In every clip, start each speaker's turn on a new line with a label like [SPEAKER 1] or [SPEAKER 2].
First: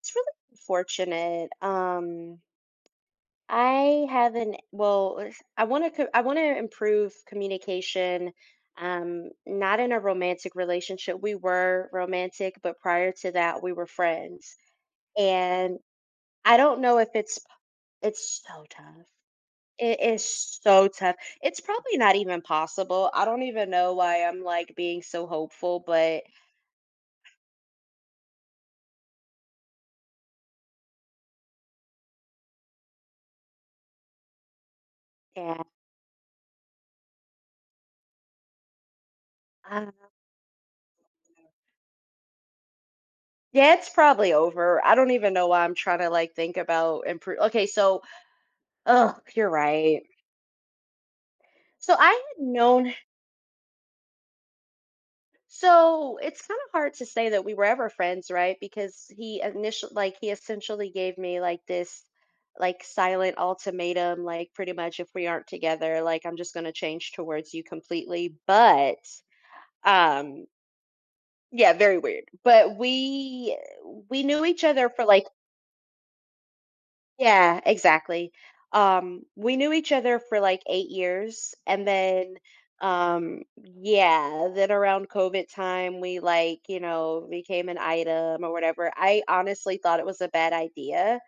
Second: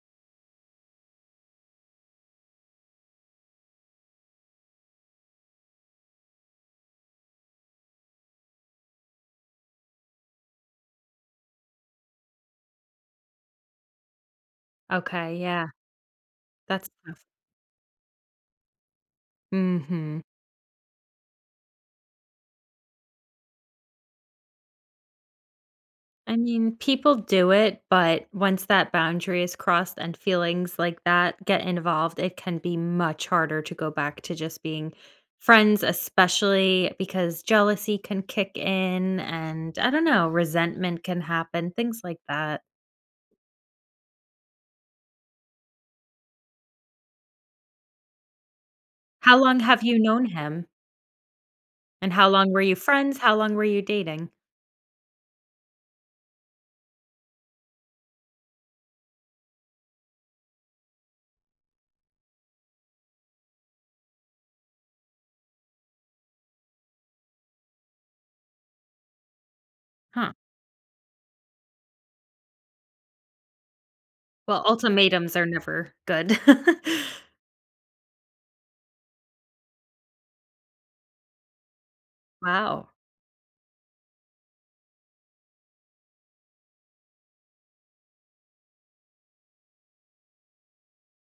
[SPEAKER 1] It's really unfortunate. I haven't. Well, I want to improve communication. Not in a romantic relationship. We were romantic, but prior to that, we were friends.
[SPEAKER 2] Okay, yeah,
[SPEAKER 1] And I don't
[SPEAKER 2] that's
[SPEAKER 1] know if
[SPEAKER 2] tough.
[SPEAKER 1] it's. It's so tough. It
[SPEAKER 2] Mhm.
[SPEAKER 1] is so tough. It's probably not even possible. I don't even know why I'm like being so hopeful, but
[SPEAKER 2] I mean, people do it, but once that boundary is crossed and feelings like that get involved, it can be much harder to go back to just being
[SPEAKER 1] yeah.
[SPEAKER 2] friends, especially because jealousy can kick in and I don't know, resentment can happen, things like that.
[SPEAKER 1] Yeah, it's probably over. I don't even know why I'm trying to like think about improve. Okay, so oh,
[SPEAKER 2] How
[SPEAKER 1] you're
[SPEAKER 2] long have you
[SPEAKER 1] right.
[SPEAKER 2] known him?
[SPEAKER 1] So I
[SPEAKER 2] And how
[SPEAKER 1] had
[SPEAKER 2] long were you
[SPEAKER 1] known.
[SPEAKER 2] friends? How long were you dating?
[SPEAKER 1] So it's kind of hard to say that we were ever friends, right? Because he essentially gave me like this like silent ultimatum, like pretty much if we aren't together, like I'm just gonna change towards you completely. But
[SPEAKER 2] Huh.
[SPEAKER 1] um, yeah, very weird. But we knew
[SPEAKER 2] Well,
[SPEAKER 1] each other for like.
[SPEAKER 2] ultimatums are never good.
[SPEAKER 1] Yeah, exactly. We knew each other for like 8 years, and then,
[SPEAKER 2] Wow.
[SPEAKER 1] um, yeah, then around COVID time, we like, became an item or whatever. I honestly thought it was a bad idea,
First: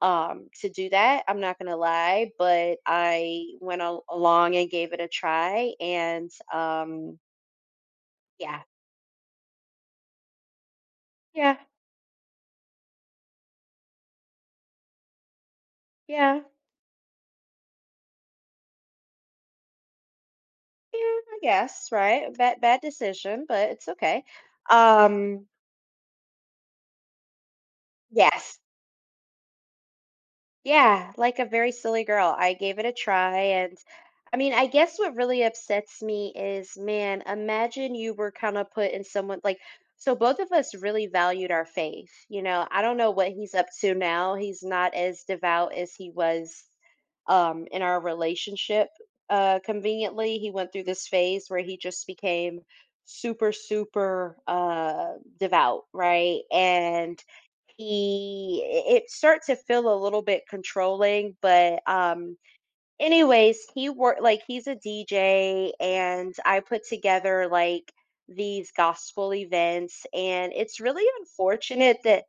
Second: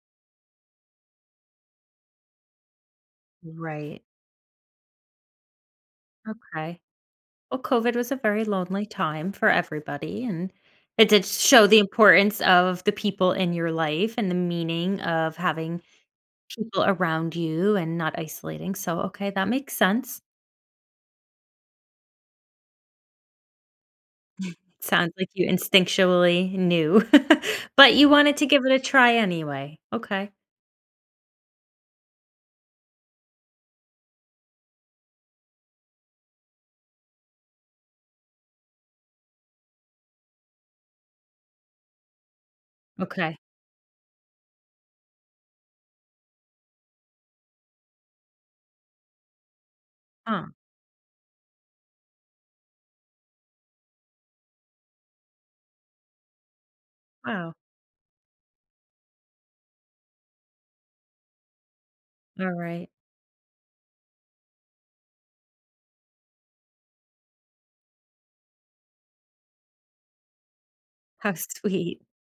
[SPEAKER 1] to do that. I'm not gonna lie, but I went
[SPEAKER 2] Right.
[SPEAKER 1] along and gave it a try, and
[SPEAKER 2] Okay. Well, COVID was a very
[SPEAKER 1] yeah,
[SPEAKER 2] lonely time for everybody, and it did
[SPEAKER 1] yeah,
[SPEAKER 2] show the importance of the people in your life and the meaning of having
[SPEAKER 1] yeah,
[SPEAKER 2] people around you and not isolating. So, okay, that makes sense.
[SPEAKER 1] yeah. I guess right. Bad, bad decision, but it's okay.
[SPEAKER 2] Sounds like you
[SPEAKER 1] Um,
[SPEAKER 2] instinctually knew, but you wanted to
[SPEAKER 1] yes.
[SPEAKER 2] give it a try anyway. Okay.
[SPEAKER 1] Yeah, like a very silly girl. I gave it a try, and I mean, I guess what really upsets me is, man, imagine you were kind of put in someone like so both of us really valued our faith. You know, I don't know what
[SPEAKER 2] Okay.
[SPEAKER 1] he's up to now. He's not as devout as he was in our relationship. Conveniently,
[SPEAKER 2] Oh,
[SPEAKER 1] he went through this phase where he just became super super devout, right? And
[SPEAKER 2] wow.
[SPEAKER 1] he it starts to feel a little bit controlling, but
[SPEAKER 2] All right.
[SPEAKER 1] anyways, he worked like he's a DJ, and I put together like these gospel events, and it's really
[SPEAKER 2] How
[SPEAKER 1] unfortunate
[SPEAKER 2] sweet.
[SPEAKER 1] that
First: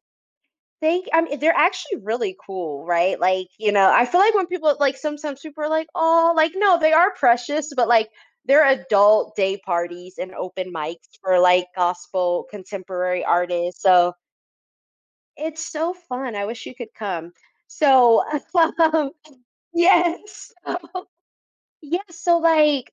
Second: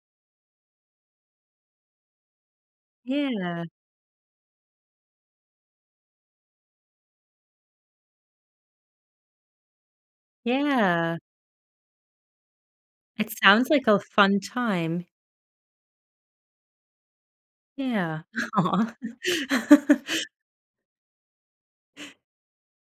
[SPEAKER 1] they I mean, they're actually really cool, right? Like,
[SPEAKER 2] Yeah.
[SPEAKER 1] you know, I feel like when people like sometimes people are like, oh, like, no, they are precious, but like they're adult day parties and open
[SPEAKER 2] Yeah.
[SPEAKER 1] mics for like gospel contemporary
[SPEAKER 2] It sounds
[SPEAKER 1] artists.
[SPEAKER 2] like a
[SPEAKER 1] So
[SPEAKER 2] fun time.
[SPEAKER 1] it's so fun, I wish you could come.
[SPEAKER 2] Yeah.
[SPEAKER 1] So,
[SPEAKER 2] Aw.
[SPEAKER 1] um yes. Yes, so, like,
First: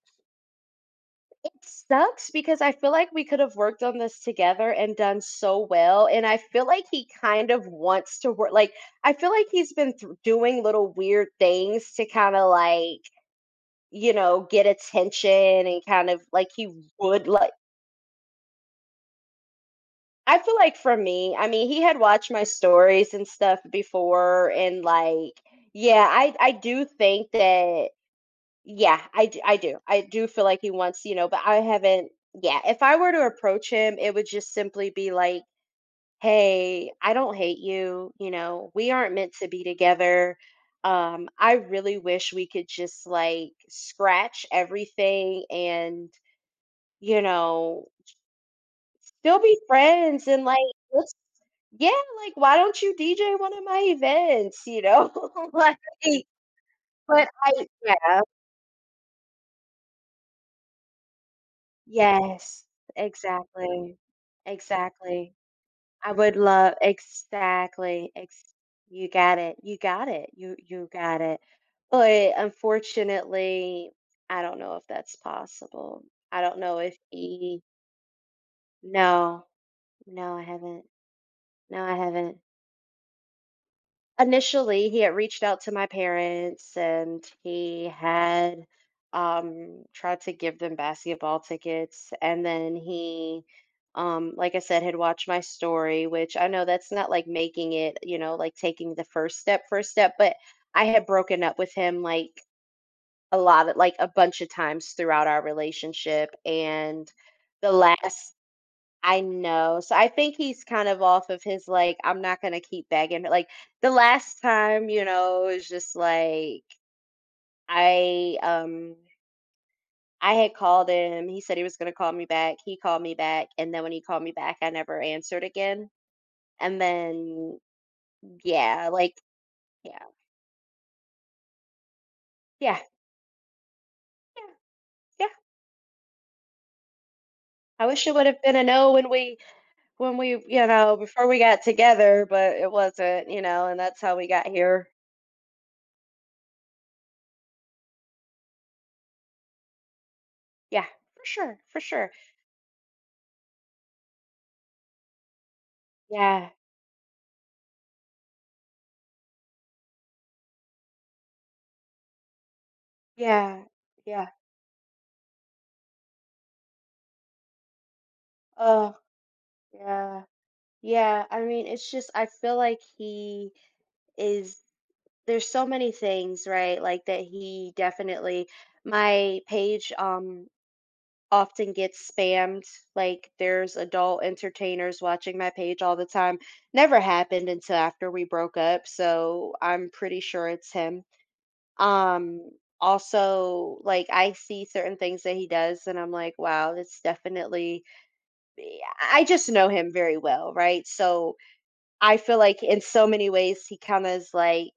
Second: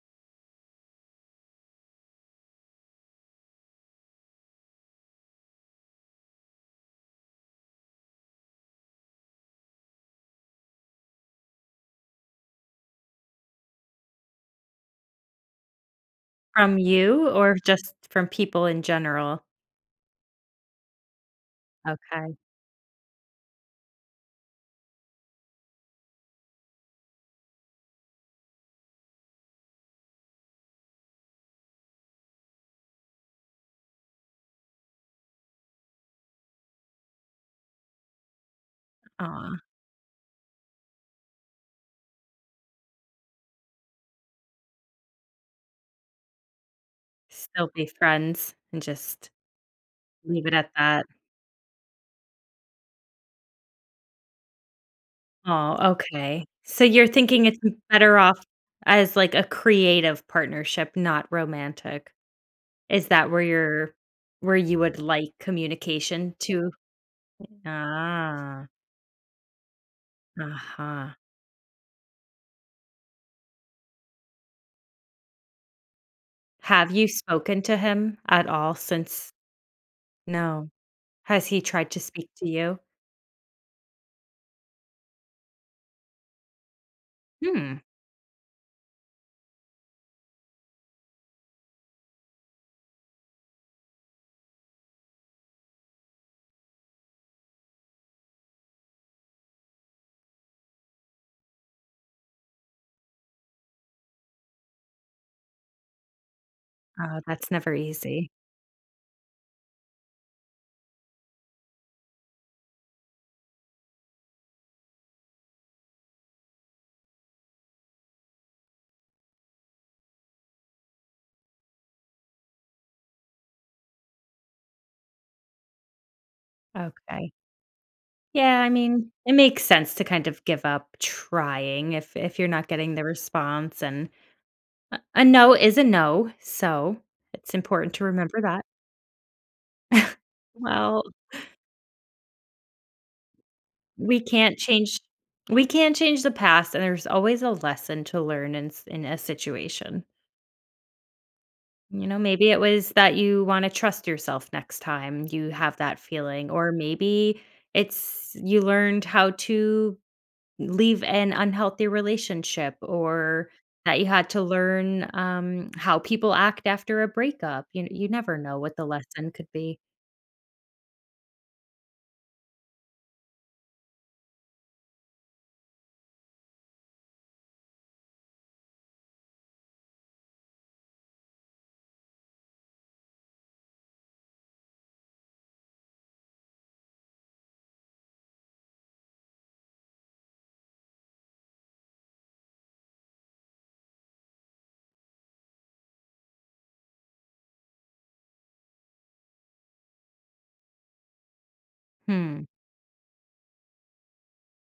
[SPEAKER 1] it sucks because I feel like we could have worked on this together and done so well, and I feel like he kind of wants to work like, I feel like he's been thr doing little weird things to kinda, like, you know, get attention, and kind of like he
[SPEAKER 2] From
[SPEAKER 1] would
[SPEAKER 2] you
[SPEAKER 1] like.
[SPEAKER 2] or just from people in general?
[SPEAKER 1] I feel like for me, I mean, he had watched
[SPEAKER 2] Okay.
[SPEAKER 1] my stories and stuff before, and, like, yeah, I do think that. Yeah, I do. Feel like he wants, you know, but I haven't. Yeah, if I were to approach him, it would just simply be like, "Hey, I don't hate you, you know, we aren't meant to
[SPEAKER 2] Aw,
[SPEAKER 1] be together. I really wish we could just like scratch everything, and, you
[SPEAKER 2] still be
[SPEAKER 1] know,
[SPEAKER 2] friends and just
[SPEAKER 1] still be friends, and
[SPEAKER 2] leave it
[SPEAKER 1] like
[SPEAKER 2] at that.
[SPEAKER 1] let's yeah, like why don't you DJ one of my events, you know?"
[SPEAKER 2] Oh, okay. So you're
[SPEAKER 1] Like
[SPEAKER 2] thinking it's
[SPEAKER 1] but I
[SPEAKER 2] better
[SPEAKER 1] yeah.
[SPEAKER 2] off as, like, a creative partnership, not romantic.
[SPEAKER 1] Yes,
[SPEAKER 2] Is that where you're
[SPEAKER 1] exactly,
[SPEAKER 2] where you would like
[SPEAKER 1] exactly. I
[SPEAKER 2] communication
[SPEAKER 1] would
[SPEAKER 2] to?
[SPEAKER 1] love exactly, ex
[SPEAKER 2] Ah,
[SPEAKER 1] you got it, you got it, you
[SPEAKER 2] uh-huh.
[SPEAKER 1] got it. But unfortunately, I don't know if that's possible. I don't know
[SPEAKER 2] Have
[SPEAKER 1] if
[SPEAKER 2] you spoken
[SPEAKER 1] E
[SPEAKER 2] to him at all since?
[SPEAKER 1] no, no, I
[SPEAKER 2] No.
[SPEAKER 1] haven't.
[SPEAKER 2] Has he
[SPEAKER 1] No,
[SPEAKER 2] tried
[SPEAKER 1] I
[SPEAKER 2] to speak
[SPEAKER 1] haven't.
[SPEAKER 2] to you?
[SPEAKER 1] Initially, he had reached out to my parents, and
[SPEAKER 2] Hmm.
[SPEAKER 1] he had tried to give them basketball tickets, and then he like I said had watched my story, which I know that's not like making it, you know, like taking the first step, but I had broken up with him like a lot of like a bunch of times throughout our relationship, and
[SPEAKER 2] Oh, that's
[SPEAKER 1] the
[SPEAKER 2] never easy.
[SPEAKER 1] last. I know. So I think he's kind of off of his like, I'm not gonna keep begging. Like the last time, you know, it was just like I um I had called him. He said he was gonna call me back. He called me back, and then when he called me back, I never answered again. And
[SPEAKER 2] Okay.
[SPEAKER 1] then
[SPEAKER 2] Yeah, I
[SPEAKER 1] yeah,
[SPEAKER 2] mean,
[SPEAKER 1] like
[SPEAKER 2] it makes sense
[SPEAKER 1] yeah,
[SPEAKER 2] to kind of give up trying if you're not
[SPEAKER 1] yeah,
[SPEAKER 2] getting the response, and
[SPEAKER 1] yeah,
[SPEAKER 2] a
[SPEAKER 1] yeah.
[SPEAKER 2] no is a no, so it's
[SPEAKER 1] I
[SPEAKER 2] important to
[SPEAKER 1] wish it would
[SPEAKER 2] remember
[SPEAKER 1] have been
[SPEAKER 2] that.
[SPEAKER 1] a no when we you know
[SPEAKER 2] Well,
[SPEAKER 1] before we got together, but it wasn't. You know, and that's how
[SPEAKER 2] we
[SPEAKER 1] we got
[SPEAKER 2] can't
[SPEAKER 1] here.
[SPEAKER 2] change we can't change the past, and there's always a lesson to learn in s in a situation.
[SPEAKER 1] Yeah, for sure, for
[SPEAKER 2] You
[SPEAKER 1] sure.
[SPEAKER 2] know, maybe it was that you wanna trust yourself next time you have that feeling,
[SPEAKER 1] Yeah.
[SPEAKER 2] or maybe it's you learned how to leave an unhealthy relationship or
[SPEAKER 1] Yeah,
[SPEAKER 2] that you
[SPEAKER 1] yeah.
[SPEAKER 2] had to learn, how people act after a breakup. You never know what the
[SPEAKER 1] Oh,
[SPEAKER 2] lesson could be.
[SPEAKER 1] yeah. Yeah, I mean, it's just I feel like he is there's so many things, right? Like that he definitely my page often gets spammed. Like there's adult entertainers watching my page all the time. Never happened until after we broke up, so I'm pretty sure it's him. Um Also, like I see certain things that he does, and I'm like, wow, that's definitely eh, I just know him very well, right? So I feel
[SPEAKER 2] Hmm,
[SPEAKER 1] like in so many ways he kind of is like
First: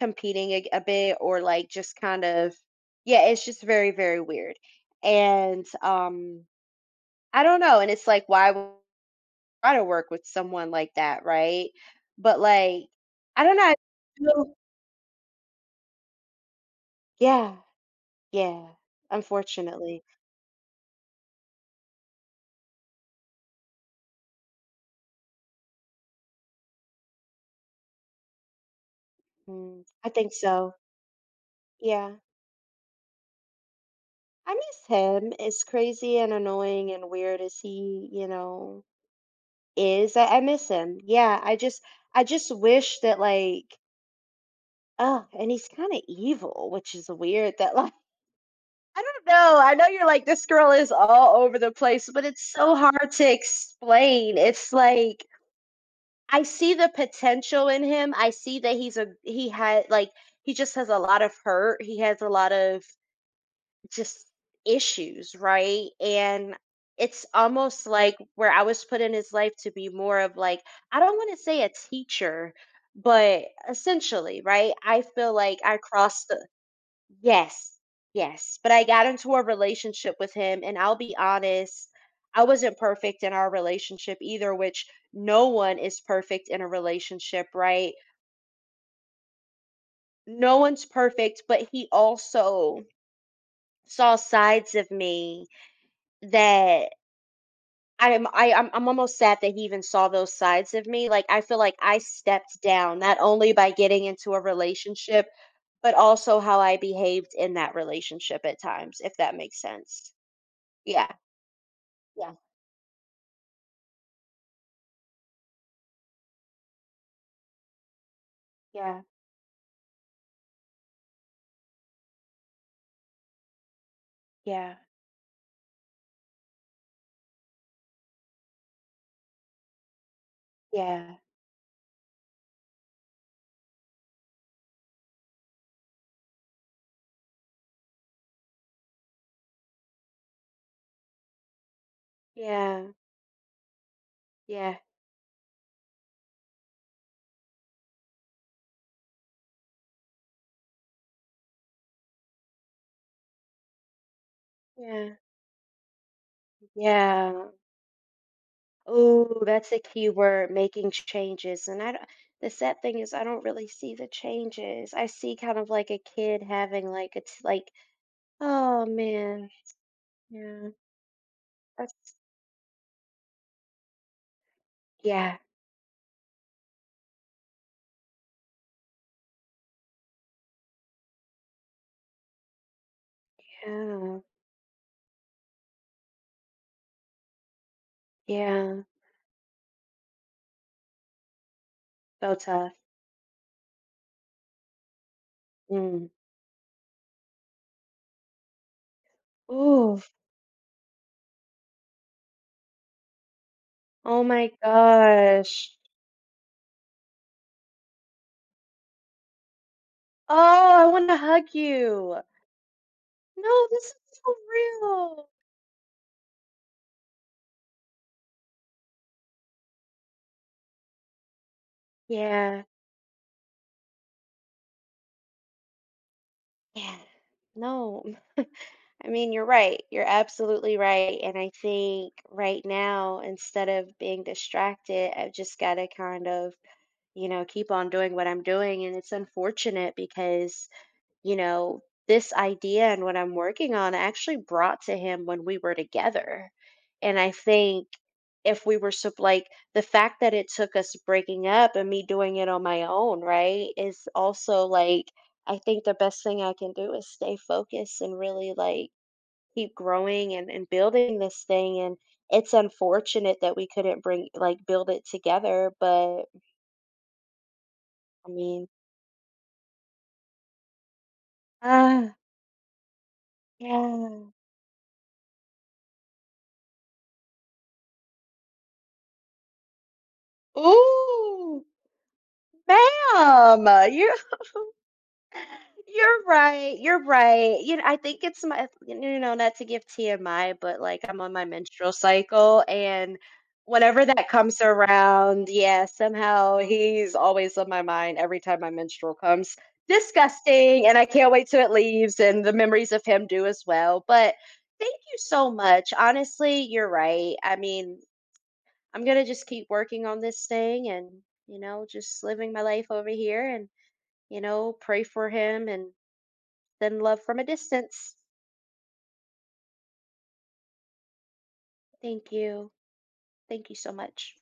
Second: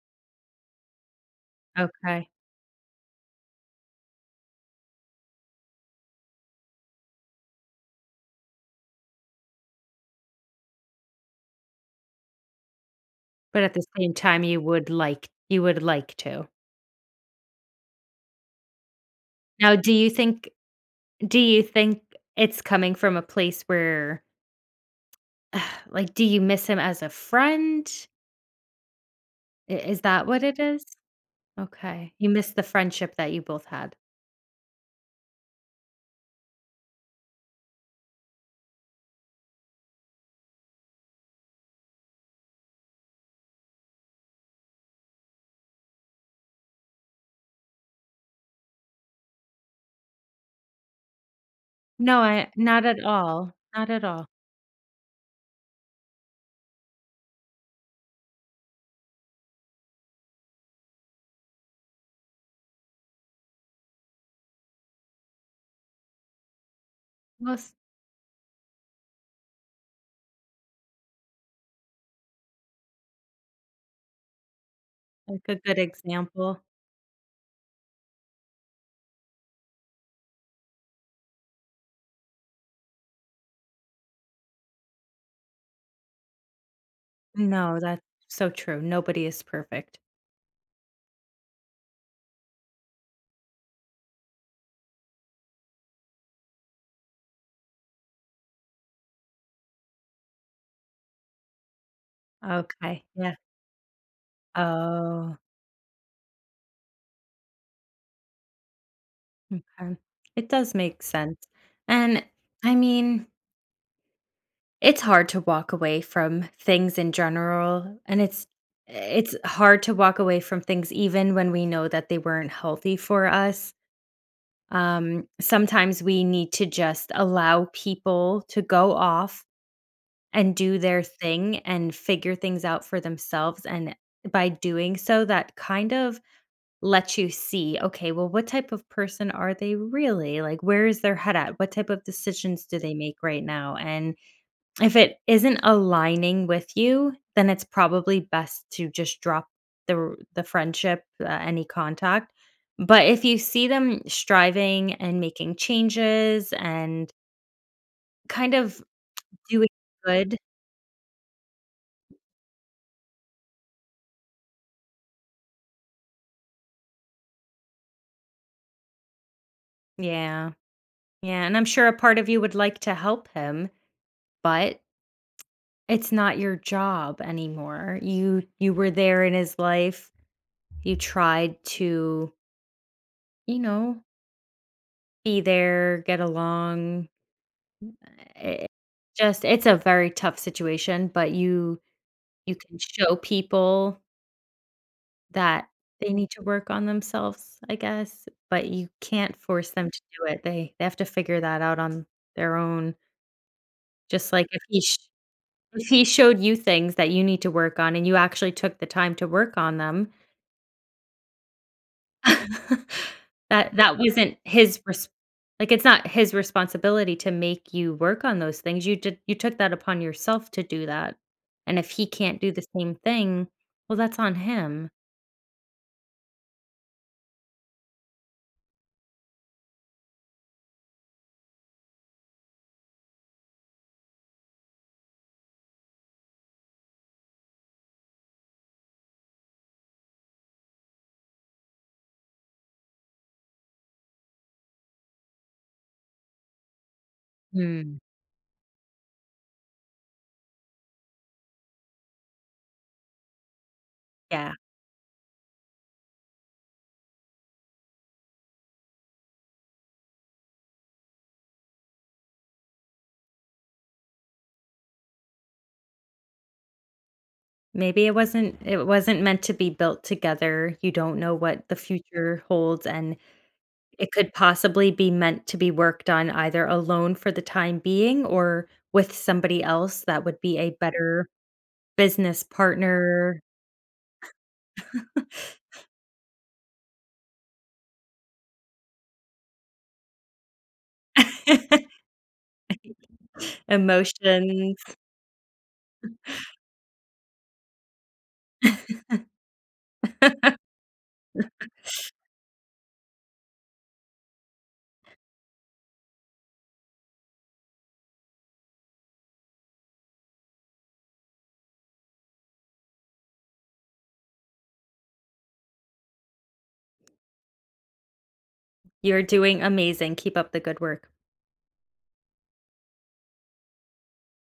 [SPEAKER 1] competing a bit, or like just kind
[SPEAKER 2] okay.
[SPEAKER 1] of yeah, it's just very very weird. And I don't know, and it's like why would I try to work with someone like that, right? But like I don't
[SPEAKER 2] But
[SPEAKER 1] know.
[SPEAKER 2] at
[SPEAKER 1] I
[SPEAKER 2] the same time,
[SPEAKER 1] feel-
[SPEAKER 2] you would like to.
[SPEAKER 1] Yeah. Yeah.
[SPEAKER 2] Now,
[SPEAKER 1] Unfortunately.
[SPEAKER 2] do you think it's coming from a place where like, do you miss him as a friend? I
[SPEAKER 1] Mm,
[SPEAKER 2] is
[SPEAKER 1] I
[SPEAKER 2] that
[SPEAKER 1] think
[SPEAKER 2] what it
[SPEAKER 1] so.
[SPEAKER 2] is?
[SPEAKER 1] Yeah.
[SPEAKER 2] Okay. You miss the friendship that you both had.
[SPEAKER 1] I miss him. As crazy and annoying and weird as he, you know, is. I miss him. Yeah, I just wish that like oh, and he's kind of evil, which is weird that like I don't know. I know you're like this girl is all over the place,
[SPEAKER 2] No,
[SPEAKER 1] but it's
[SPEAKER 2] I
[SPEAKER 1] so
[SPEAKER 2] not at
[SPEAKER 1] hard to
[SPEAKER 2] all, not at all.
[SPEAKER 1] explain. It's like I see the potential in him. I see that he had like he just has a lot of hurt. He has a lot of just issues, right? And it's
[SPEAKER 2] Well,
[SPEAKER 1] almost like where I was put in his life to be more of like, I don't want to say a teacher, but essentially, right? I feel
[SPEAKER 2] like a
[SPEAKER 1] like
[SPEAKER 2] good
[SPEAKER 1] I crossed the,
[SPEAKER 2] example.
[SPEAKER 1] yes, yes. But I got into a relationship with him, and I'll be honest, I wasn't perfect in our relationship either, which no one is perfect in a relationship,
[SPEAKER 2] No,
[SPEAKER 1] right?
[SPEAKER 2] that's so true. Nobody is perfect.
[SPEAKER 1] No one's perfect, but he also saw sides of me that I'm I I'm almost sad that he even saw those sides of me. Like I feel like I stepped down
[SPEAKER 2] Okay,
[SPEAKER 1] not
[SPEAKER 2] yeah.
[SPEAKER 1] only by getting into a relationship,
[SPEAKER 2] Oh,
[SPEAKER 1] but also how I behaved in that relationship at times, if that makes
[SPEAKER 2] okay.
[SPEAKER 1] sense.
[SPEAKER 2] It does make
[SPEAKER 1] Yeah.
[SPEAKER 2] sense. And
[SPEAKER 1] Yeah.
[SPEAKER 2] I mean, it's hard to walk away from things in general, and
[SPEAKER 1] Yeah.
[SPEAKER 2] it's hard to walk away from things even when we know that they weren't healthy for us.
[SPEAKER 1] Yeah.
[SPEAKER 2] Sometimes we need to just allow people to go off and do their
[SPEAKER 1] Yeah.
[SPEAKER 2] thing and figure things out for themselves, and by doing so, that kind of lets you see, "Okay, well, what type of person are they really? Like, where is their head at? What type of decisions do
[SPEAKER 1] Yeah.
[SPEAKER 2] they make right now?" And
[SPEAKER 1] Yeah.
[SPEAKER 2] if it isn't aligning with you, then it's probably best to just drop the friendship, any contact. But if you see them striving
[SPEAKER 1] Yeah.
[SPEAKER 2] and making changes and
[SPEAKER 1] Yeah.
[SPEAKER 2] kind of
[SPEAKER 1] Ooh,
[SPEAKER 2] doing
[SPEAKER 1] that's a key
[SPEAKER 2] good.
[SPEAKER 1] word, making changes. And I don't, the sad thing is I don't really see the changes. I see kind of like a kid having like it's like, oh man.
[SPEAKER 2] Yeah.
[SPEAKER 1] Yeah.
[SPEAKER 2] Yeah, and I'm sure a
[SPEAKER 1] That's
[SPEAKER 2] part of you would like to help him, but
[SPEAKER 1] yeah,
[SPEAKER 2] it's not your job anymore. You were there in his life. You tried to, you know,
[SPEAKER 1] yeah,
[SPEAKER 2] be there, get along. It,
[SPEAKER 1] yeah.
[SPEAKER 2] just it's a very tough situation, but
[SPEAKER 1] So
[SPEAKER 2] you
[SPEAKER 1] tough.
[SPEAKER 2] can show people that
[SPEAKER 1] Mm.
[SPEAKER 2] they need to work on themselves, I guess, but you can't force them to
[SPEAKER 1] Ooh,
[SPEAKER 2] do it. They have to figure that out on their own.
[SPEAKER 1] oh
[SPEAKER 2] Just like
[SPEAKER 1] my
[SPEAKER 2] if he sh-
[SPEAKER 1] gosh.
[SPEAKER 2] If he showed you things that you need to work on and you actually took the time to work on them,
[SPEAKER 1] Oh, I want to hug you. No, this
[SPEAKER 2] that
[SPEAKER 1] is
[SPEAKER 2] wasn't
[SPEAKER 1] for
[SPEAKER 2] his res
[SPEAKER 1] real.
[SPEAKER 2] like, it's not his responsibility to make you work on those things. You took that upon yourself to do that, and if he can't do the
[SPEAKER 1] Yeah,
[SPEAKER 2] same thing, well, that's on him.
[SPEAKER 1] yeah. No, I mean, you're right. You're absolutely right. And I think right now, instead of being distracted, I've just got to kind of, you know, keep on doing what I'm doing. And it's unfortunate because you know, this idea and what I'm working on I actually brought to him when we were together. And I think
[SPEAKER 2] Mm.
[SPEAKER 1] if we were so like the fact that it took us breaking up and me doing it on my own, right, is
[SPEAKER 2] Yeah,
[SPEAKER 1] also like I think the best thing I can do is stay focused and really like keep growing, and building this thing. And it's unfortunate that we couldn't bring like build it together, but
[SPEAKER 2] maybe
[SPEAKER 1] I mean,
[SPEAKER 2] it wasn't meant to be built together. You don't know what the
[SPEAKER 1] ah,
[SPEAKER 2] future holds, and it
[SPEAKER 1] yeah.
[SPEAKER 2] could possibly be meant to be worked on either alone for the time being or with somebody else that would be a better
[SPEAKER 1] Ooh.
[SPEAKER 2] business partner,
[SPEAKER 1] Ma'am, you're right. You're right. You know, I think it's my you know, not to give TMI, but like I'm on my menstrual cycle, and whenever that comes
[SPEAKER 2] emotions.
[SPEAKER 1] around, yeah, somehow he's always on my mind every time my menstrual comes. Disgusting, and I can't wait till it leaves and the memories of him do as well. But thank you so much. Honestly, you're right. I mean, I'm going to just keep working on this thing, and you know, just living my life over here, and you know, pray for him, and then love from a distance.
[SPEAKER 2] You're doing amazing. Keep up the good work.
[SPEAKER 1] Thank you. Thank you so much.